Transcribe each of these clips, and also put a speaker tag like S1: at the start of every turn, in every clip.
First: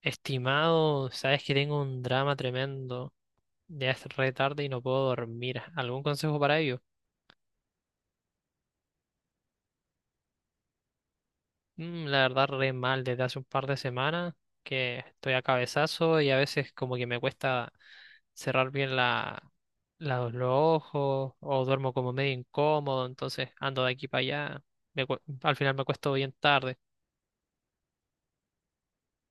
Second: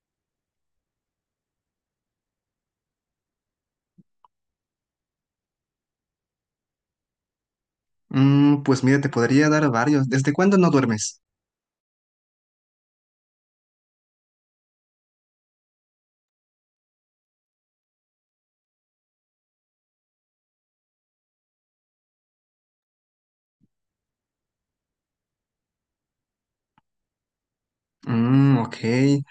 S1: Estimado, sabes que tengo un drama tremendo. Ya es re tarde y no puedo dormir. ¿Algún consejo para ello?
S2: Pues mira, te podría dar varios. ¿Desde cuándo no duermes?
S1: La verdad, re mal desde hace un par de semanas que estoy a cabezazo y a veces como que me cuesta cerrar bien los ojos o duermo como medio incómodo, entonces ando de aquí para allá. Al final me cuesto bien tarde.
S2: Mm, ok.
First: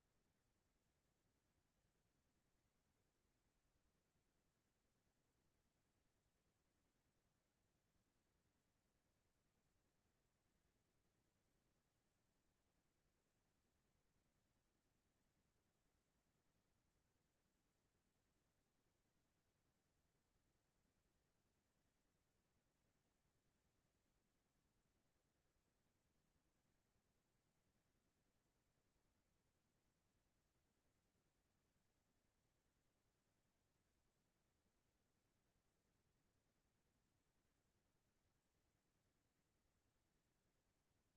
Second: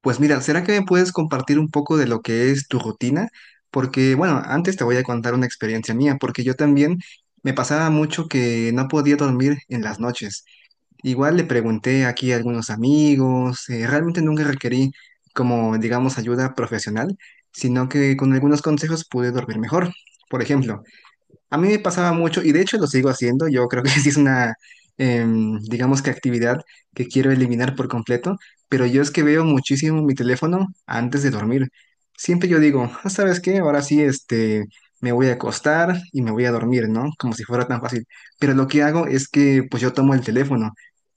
S2: Pues mira, ¿será que me puedes compartir un poco de lo que es tu rutina? Porque, bueno, antes te voy a contar una experiencia mía, porque yo también me pasaba mucho que no podía dormir en las noches. Igual le pregunté aquí a algunos amigos, realmente nunca requerí como, digamos, ayuda profesional, sino que con algunos consejos pude dormir mejor. Por ejemplo, a mí me pasaba mucho, y de hecho lo sigo haciendo, yo creo que sí es una, digamos que actividad que quiero eliminar por completo, pero yo es que veo muchísimo mi teléfono antes de dormir. Siempre yo digo, "Ah, ¿sabes qué? Ahora sí, me voy a acostar y me voy a dormir, ¿no?" Como si fuera tan fácil. Pero lo que hago es que pues yo tomo el teléfono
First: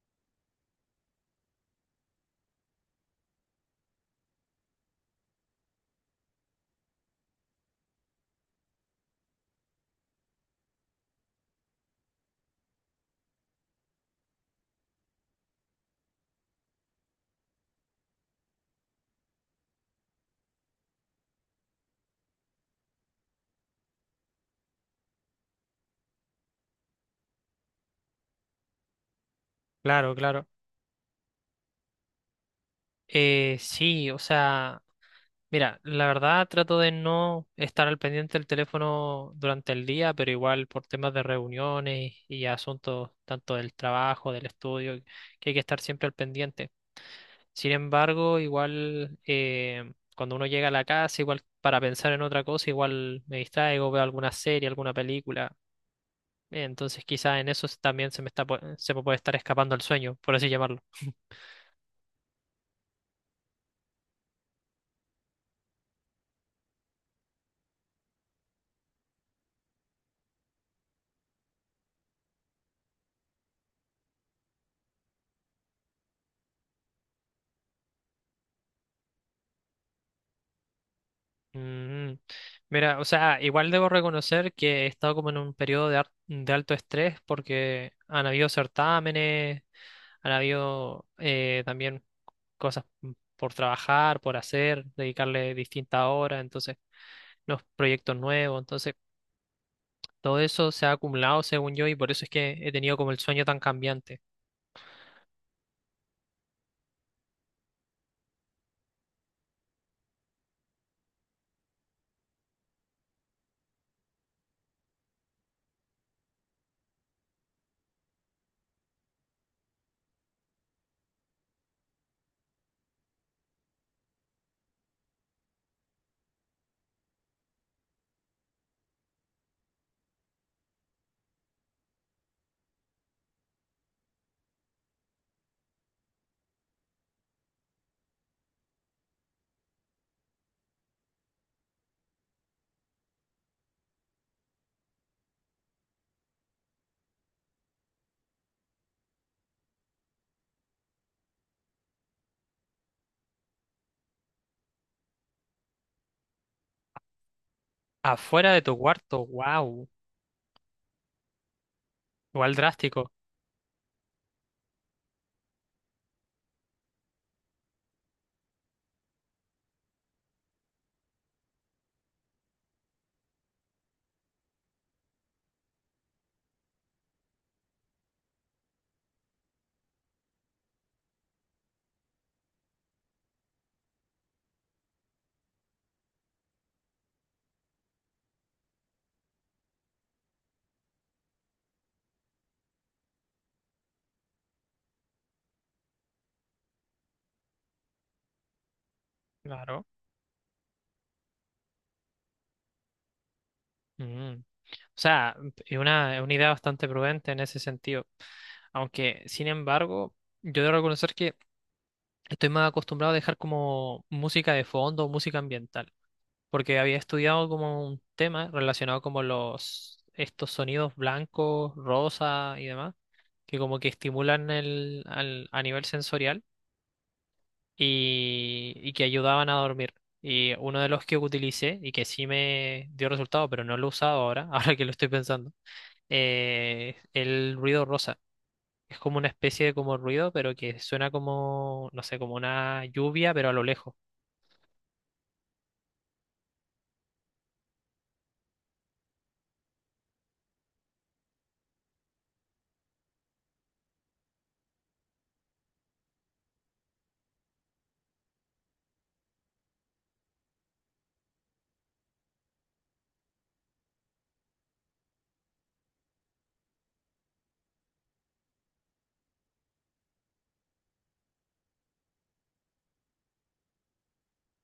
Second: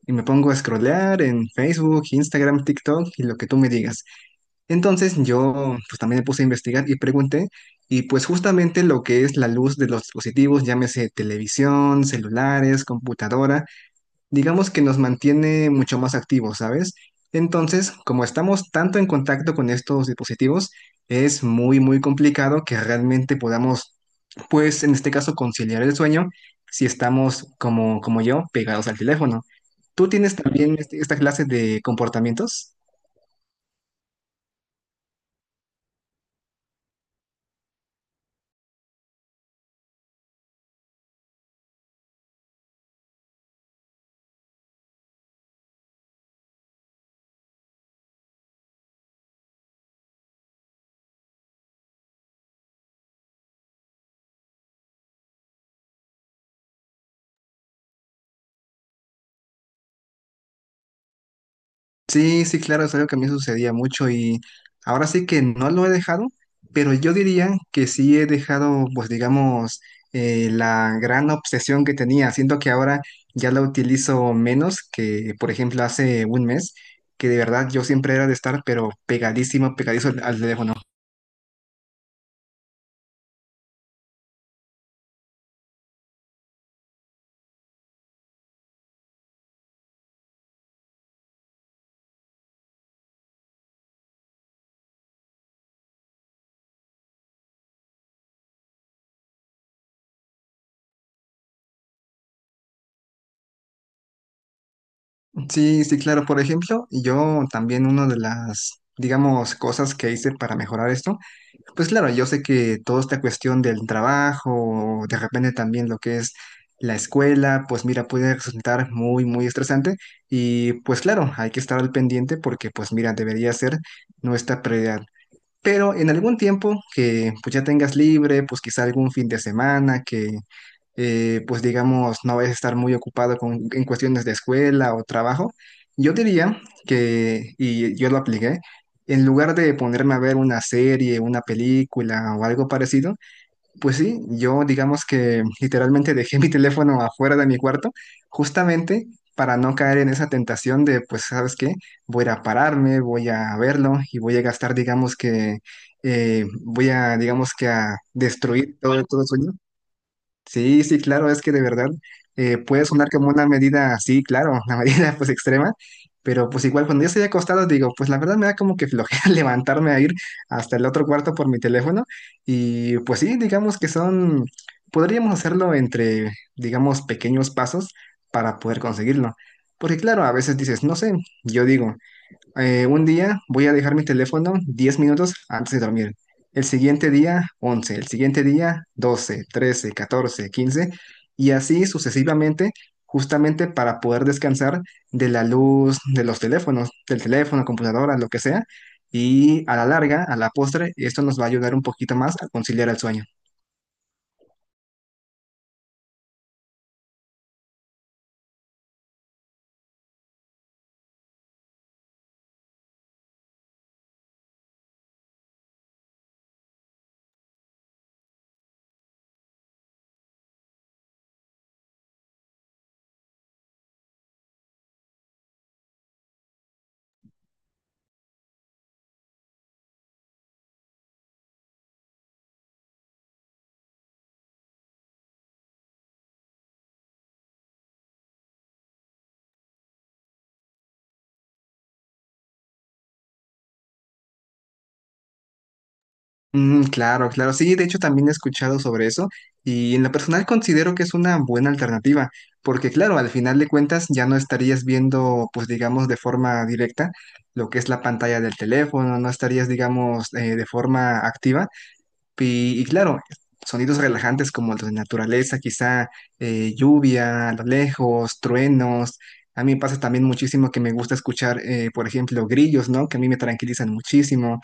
S2: y me pongo a scrollear en Facebook, Instagram, TikTok y lo que tú me digas. Entonces yo pues también me puse a investigar y pregunté, y pues justamente lo que es la luz de los dispositivos, llámese televisión, celulares, computadora, digamos que nos mantiene mucho más activos, ¿sabes? Entonces, como estamos tanto en contacto con estos dispositivos, es muy muy complicado que realmente podamos, pues en este caso, conciliar el sueño si estamos como yo pegados al teléfono. ¿Tú
S1: Claro,
S2: tienes
S1: claro.
S2: también esta clase de comportamientos?
S1: Sí, o sea. Mira, la verdad trato de no estar al pendiente del teléfono durante el día, pero igual por temas de reuniones y asuntos tanto del trabajo, del estudio, que hay que estar siempre al pendiente. Sin embargo, igual cuando uno llega a la casa, igual para pensar en otra cosa, igual me distraigo, veo alguna serie, alguna película. Entonces quizás en eso también se me se me puede estar escapando el sueño, por así llamarlo.
S2: Sí, sí, claro, es algo que a mí sucedía mucho, y ahora sí que no lo he dejado, pero yo diría que sí he dejado, pues digamos, la gran obsesión que tenía. Siento que ahora ya la utilizo menos que, por ejemplo, hace un mes, que de verdad yo siempre era de estar, pero pegadísimo, pegadizo al teléfono.
S1: Mm, Mira, o sea, igual debo reconocer que he estado como en un periodo de alto estrés porque han habido certámenes, han habido también cosas por trabajar, por hacer, dedicarle distintas horas, entonces los proyectos nuevos, entonces todo eso se ha acumulado según yo y por eso es que he tenido como el sueño tan cambiante.
S2: Sí, sí, claro. Por ejemplo, yo también una de las, digamos, cosas que hice para mejorar esto, pues claro, yo sé que toda esta cuestión del trabajo, de repente también lo que es la escuela, pues mira, puede resultar muy, muy estresante, y pues claro, hay que estar al pendiente porque pues mira, debería ser nuestra prioridad. Pero en algún tiempo que pues ya tengas libre, pues quizá algún fin de semana que pues digamos, no vayas a estar muy ocupado con, en cuestiones de escuela o trabajo, yo diría que, y yo lo apliqué, en lugar de ponerme a ver una serie, una película o algo parecido, pues sí, yo digamos que literalmente dejé mi teléfono afuera de mi cuarto, justamente para no caer en esa tentación de, pues, ¿sabes qué? Voy a ir a pararme, voy a verlo y voy a gastar, digamos que, voy a, digamos que a
S1: Afuera de
S2: destruir
S1: tu
S2: todo, todo
S1: cuarto,
S2: el sueño.
S1: wow,
S2: Sí, sí, claro, es que de verdad
S1: igual
S2: puede sonar
S1: drástico.
S2: como una medida, sí, claro, una medida pues extrema, pero pues igual cuando yo estoy acostado digo, pues la verdad me da como que flojera levantarme a ir hasta el otro cuarto por mi teléfono, y pues sí, digamos que son, podríamos hacerlo entre, digamos, pequeños pasos para poder conseguirlo, porque claro, a veces dices, no sé, yo digo. Un día voy a dejar mi teléfono 10 minutos antes de dormir. El siguiente día, 11. El siguiente día, 12, 13, 14, 15. Y así sucesivamente, justamente para poder descansar de la luz de los teléfonos, del teléfono, computadora, lo que sea. Y a
S1: Claro.
S2: la larga, a la postre, esto nos va a ayudar un poquito más a conciliar el sueño.
S1: Mm. O sea, es una idea bastante prudente en ese sentido. Aunque, sin embargo, yo debo reconocer que estoy más acostumbrado a dejar como música de fondo, música ambiental, porque había estudiado como un tema relacionado como los estos sonidos blancos, rosa y demás, que como que estimulan a nivel sensorial y que ayudaban a dormir. Y uno de los que utilicé y que sí me dio resultado, pero no lo he usado ahora, ahora que lo estoy pensando, el ruido rosa. Es como una especie de como ruido, pero que suena como, no sé, como una lluvia, pero a lo lejos.
S2: Mm, claro, claro. Sí, de hecho también he escuchado sobre eso, y en lo personal considero que es una buena alternativa, porque claro, al final de cuentas ya no estarías viendo, pues digamos, de forma directa lo que es la pantalla del teléfono, no estarías, digamos, de forma activa, y claro, sonidos relajantes como los de naturaleza, quizá lluvia a lo lejos, truenos. A mí me pasa también muchísimo que me gusta escuchar, por ejemplo, grillos, ¿no? Que a mí me tranquilizan muchísimo.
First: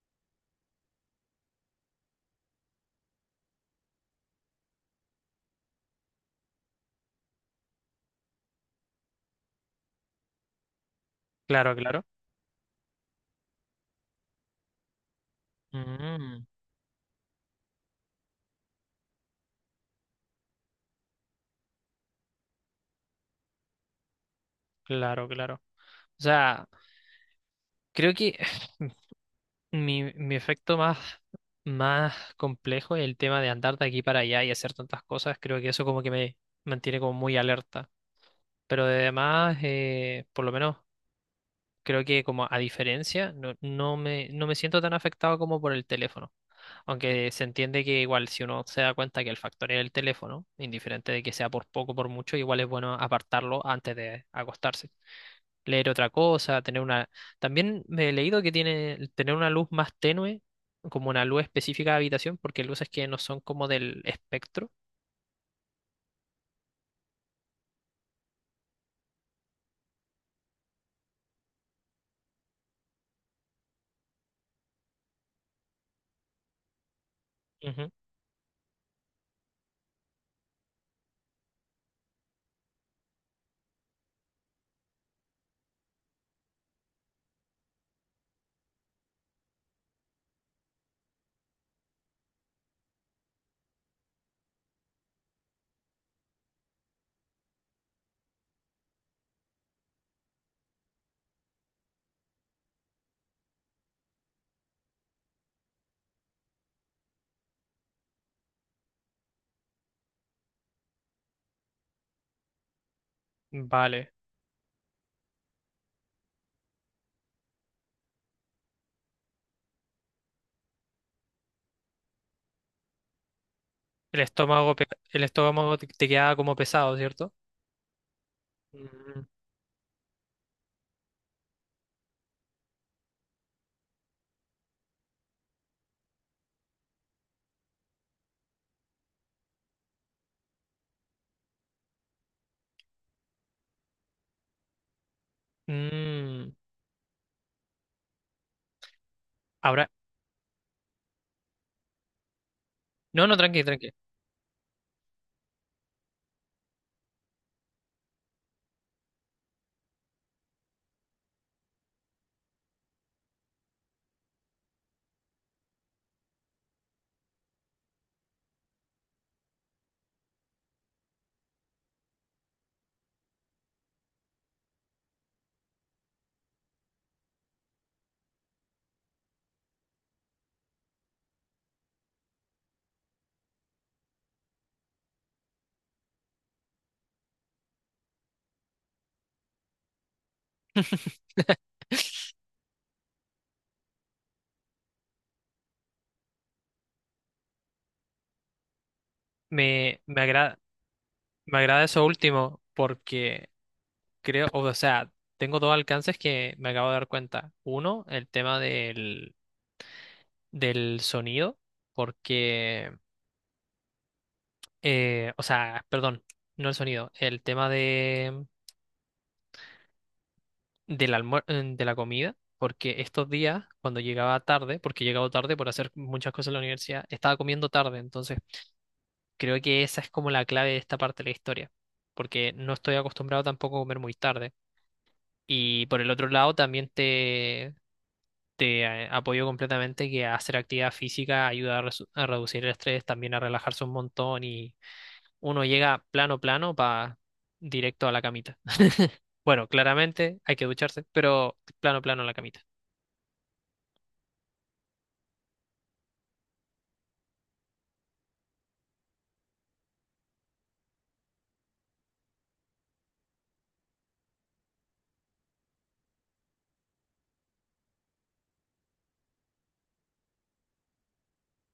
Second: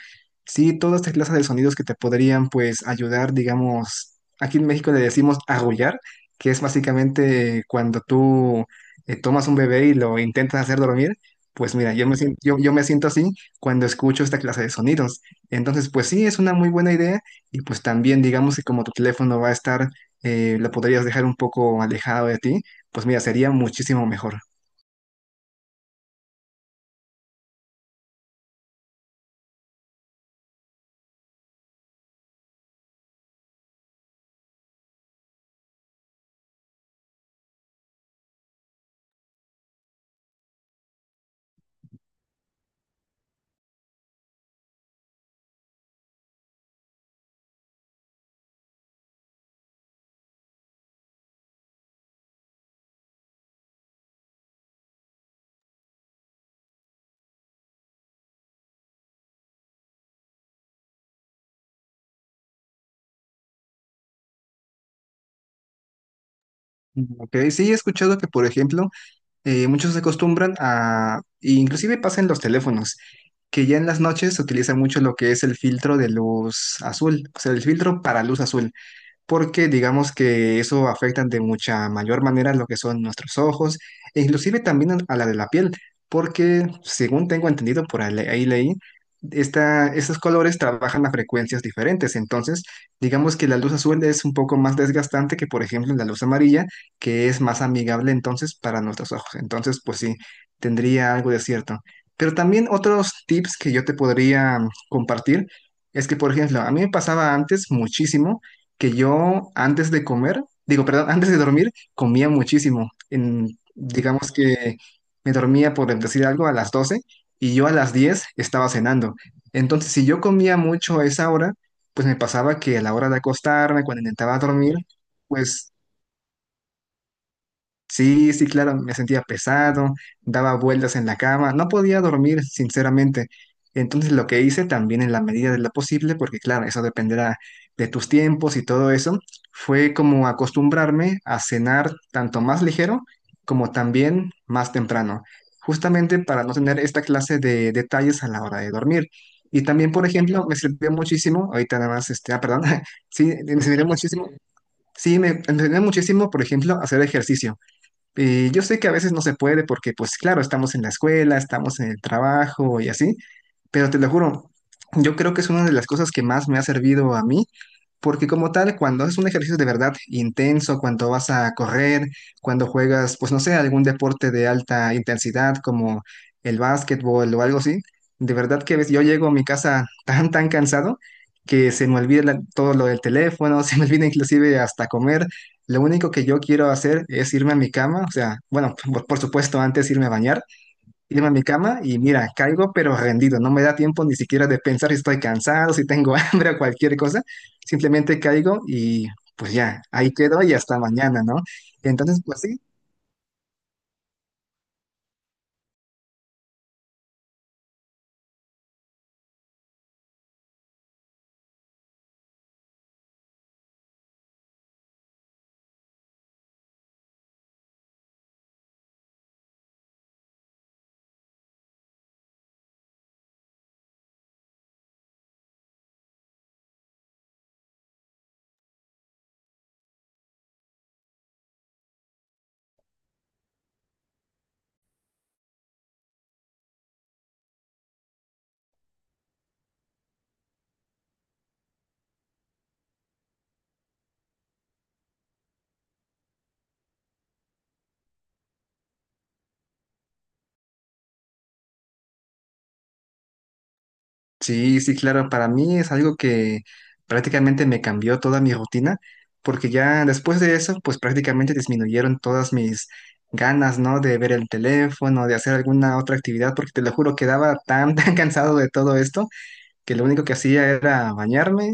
S2: Sí, todas estas clases de sonidos que te podrían, pues, ayudar, digamos, aquí en México le decimos arrullar, que es básicamente cuando tú tomas un bebé y lo intentas hacer dormir. Pues
S1: Claro,
S2: mira,
S1: claro.
S2: yo me siento así cuando escucho esta clase de sonidos. Entonces, pues sí, es
S1: Mm,
S2: una muy buena idea, y pues también digamos que como tu teléfono va a estar, lo podrías dejar un poco alejado de ti, pues mira, sería muchísimo mejor.
S1: claro, claro. O sea, creo que mi efecto más complejo es el tema de andar de aquí para allá y hacer tantas cosas. Creo que eso como que me mantiene como muy alerta. Pero además, por lo menos, creo que como a diferencia, no, no me siento tan afectado como por el teléfono. Aunque se entiende que igual si uno se da cuenta que el factor es el teléfono, indiferente de que sea por poco o por mucho, igual es bueno apartarlo antes de acostarse. Leer otra cosa, tener una. También me he leído que tiene el tener una luz más tenue, como una luz específica de habitación, porque luces que no son como del espectro.
S2: Ok, sí he escuchado que, por ejemplo, muchos se acostumbran a, inclusive pasa en los teléfonos, que ya en las noches se utiliza mucho lo que es el filtro de luz azul, o sea, el
S1: Ujú.
S2: filtro para luz azul, porque digamos que eso afecta de mucha mayor manera lo que son nuestros ojos e inclusive también a la de la piel, porque según tengo entendido, por ahí ahí leí, estos colores trabajan a frecuencias diferentes. Entonces digamos que la luz azul es un poco más desgastante que, por ejemplo, la luz amarilla, que es más amigable entonces para nuestros ojos. Entonces pues sí, tendría algo de cierto. Pero también otros tips que yo te podría compartir es que, por ejemplo, a mí me pasaba antes muchísimo que yo antes de comer, digo, perdón, antes de dormir, comía muchísimo.
S1: Vale.
S2: Digamos que me dormía, por decir algo, a las 12:00, y yo a las 10:00 estaba cenando. Entonces, si yo comía mucho a esa hora, pues me pasaba que a la hora de acostarme, cuando
S1: El
S2: intentaba
S1: estómago,
S2: dormir,
S1: el
S2: pues,
S1: estómago te queda como pesado, ¿cierto?
S2: sí, sí, claro, me sentía
S1: Mm.
S2: pesado, daba vueltas en la cama, no podía dormir, sinceramente. Entonces lo que hice también en la medida de lo posible, porque claro, eso dependerá de tus tiempos y todo eso, fue como acostumbrarme a cenar tanto más ligero como también más temprano, justamente para
S1: Mm.
S2: no tener esta clase de detalles a la hora de dormir. Y
S1: Ahora.
S2: también, por ejemplo, me sirvió muchísimo, ahorita nada más, perdón,
S1: No,
S2: sí,
S1: no,
S2: me
S1: tranqui,
S2: sirvió
S1: tranqui.
S2: muchísimo, sí, me sirvió muchísimo, por ejemplo, hacer ejercicio. Y yo sé que a veces no se puede porque, pues claro, estamos en la escuela, estamos en el trabajo y así, pero te lo juro, yo creo que es una de las cosas que más me ha servido a mí, porque como tal, cuando haces un ejercicio de verdad intenso, cuando vas a correr, cuando juegas, pues no sé, algún deporte de alta intensidad como el básquetbol o algo así, de verdad que a veces yo llego a mi casa tan, tan cansado que se me olvida todo lo del teléfono, se me olvida inclusive hasta comer. Lo único que yo quiero hacer es irme a mi cama, o sea, bueno, por supuesto, antes irme a bañar, irme a mi cama y mira, caigo pero rendido, no me da tiempo ni siquiera de pensar si estoy cansado, si tengo hambre o cualquier cosa, simplemente caigo y pues ya,
S1: Me,
S2: ahí
S1: me
S2: quedo y
S1: agrada.
S2: hasta mañana, ¿no?
S1: Me agrada eso
S2: Entonces, pues
S1: último
S2: sí,
S1: porque creo, o sea, tengo dos alcances que me acabo de dar cuenta. Uno, el tema del sonido, porque, o sea, perdón, no el sonido, el tema de la comida, porque estos días, cuando llegaba tarde, porque he llegado tarde por hacer muchas cosas en la universidad, estaba comiendo tarde, entonces creo que esa es como la clave de esta parte de la historia, porque no estoy acostumbrado tampoco a comer muy tarde. Y por el otro lado también te apoyo completamente que hacer actividad física ayuda a reducir el estrés, también a relajarse un montón y uno llega plano plano para directo a la camita. Bueno, claramente hay que ducharse, pero plano plano a la camita.
S2: sí, sí, claro, para mí es algo que prácticamente me cambió toda mi rutina, porque ya después de eso, pues prácticamente disminuyeron todas mis ganas, ¿no? De ver el teléfono, de hacer alguna otra actividad, porque te lo juro, quedaba tan, tan cansado de todo esto, que lo único que hacía era bañarme,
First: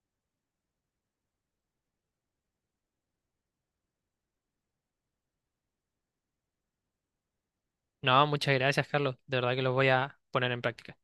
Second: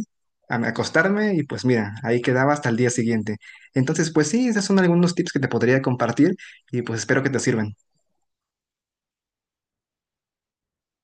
S2: acostarme, y pues mira, ahí quedaba hasta el día siguiente. Entonces, pues sí, esos son algunos tips que te podría compartir, y pues espero que te sirvan.
S1: No, muchas gracias, Carlos. De verdad que los voy a poner en práctica.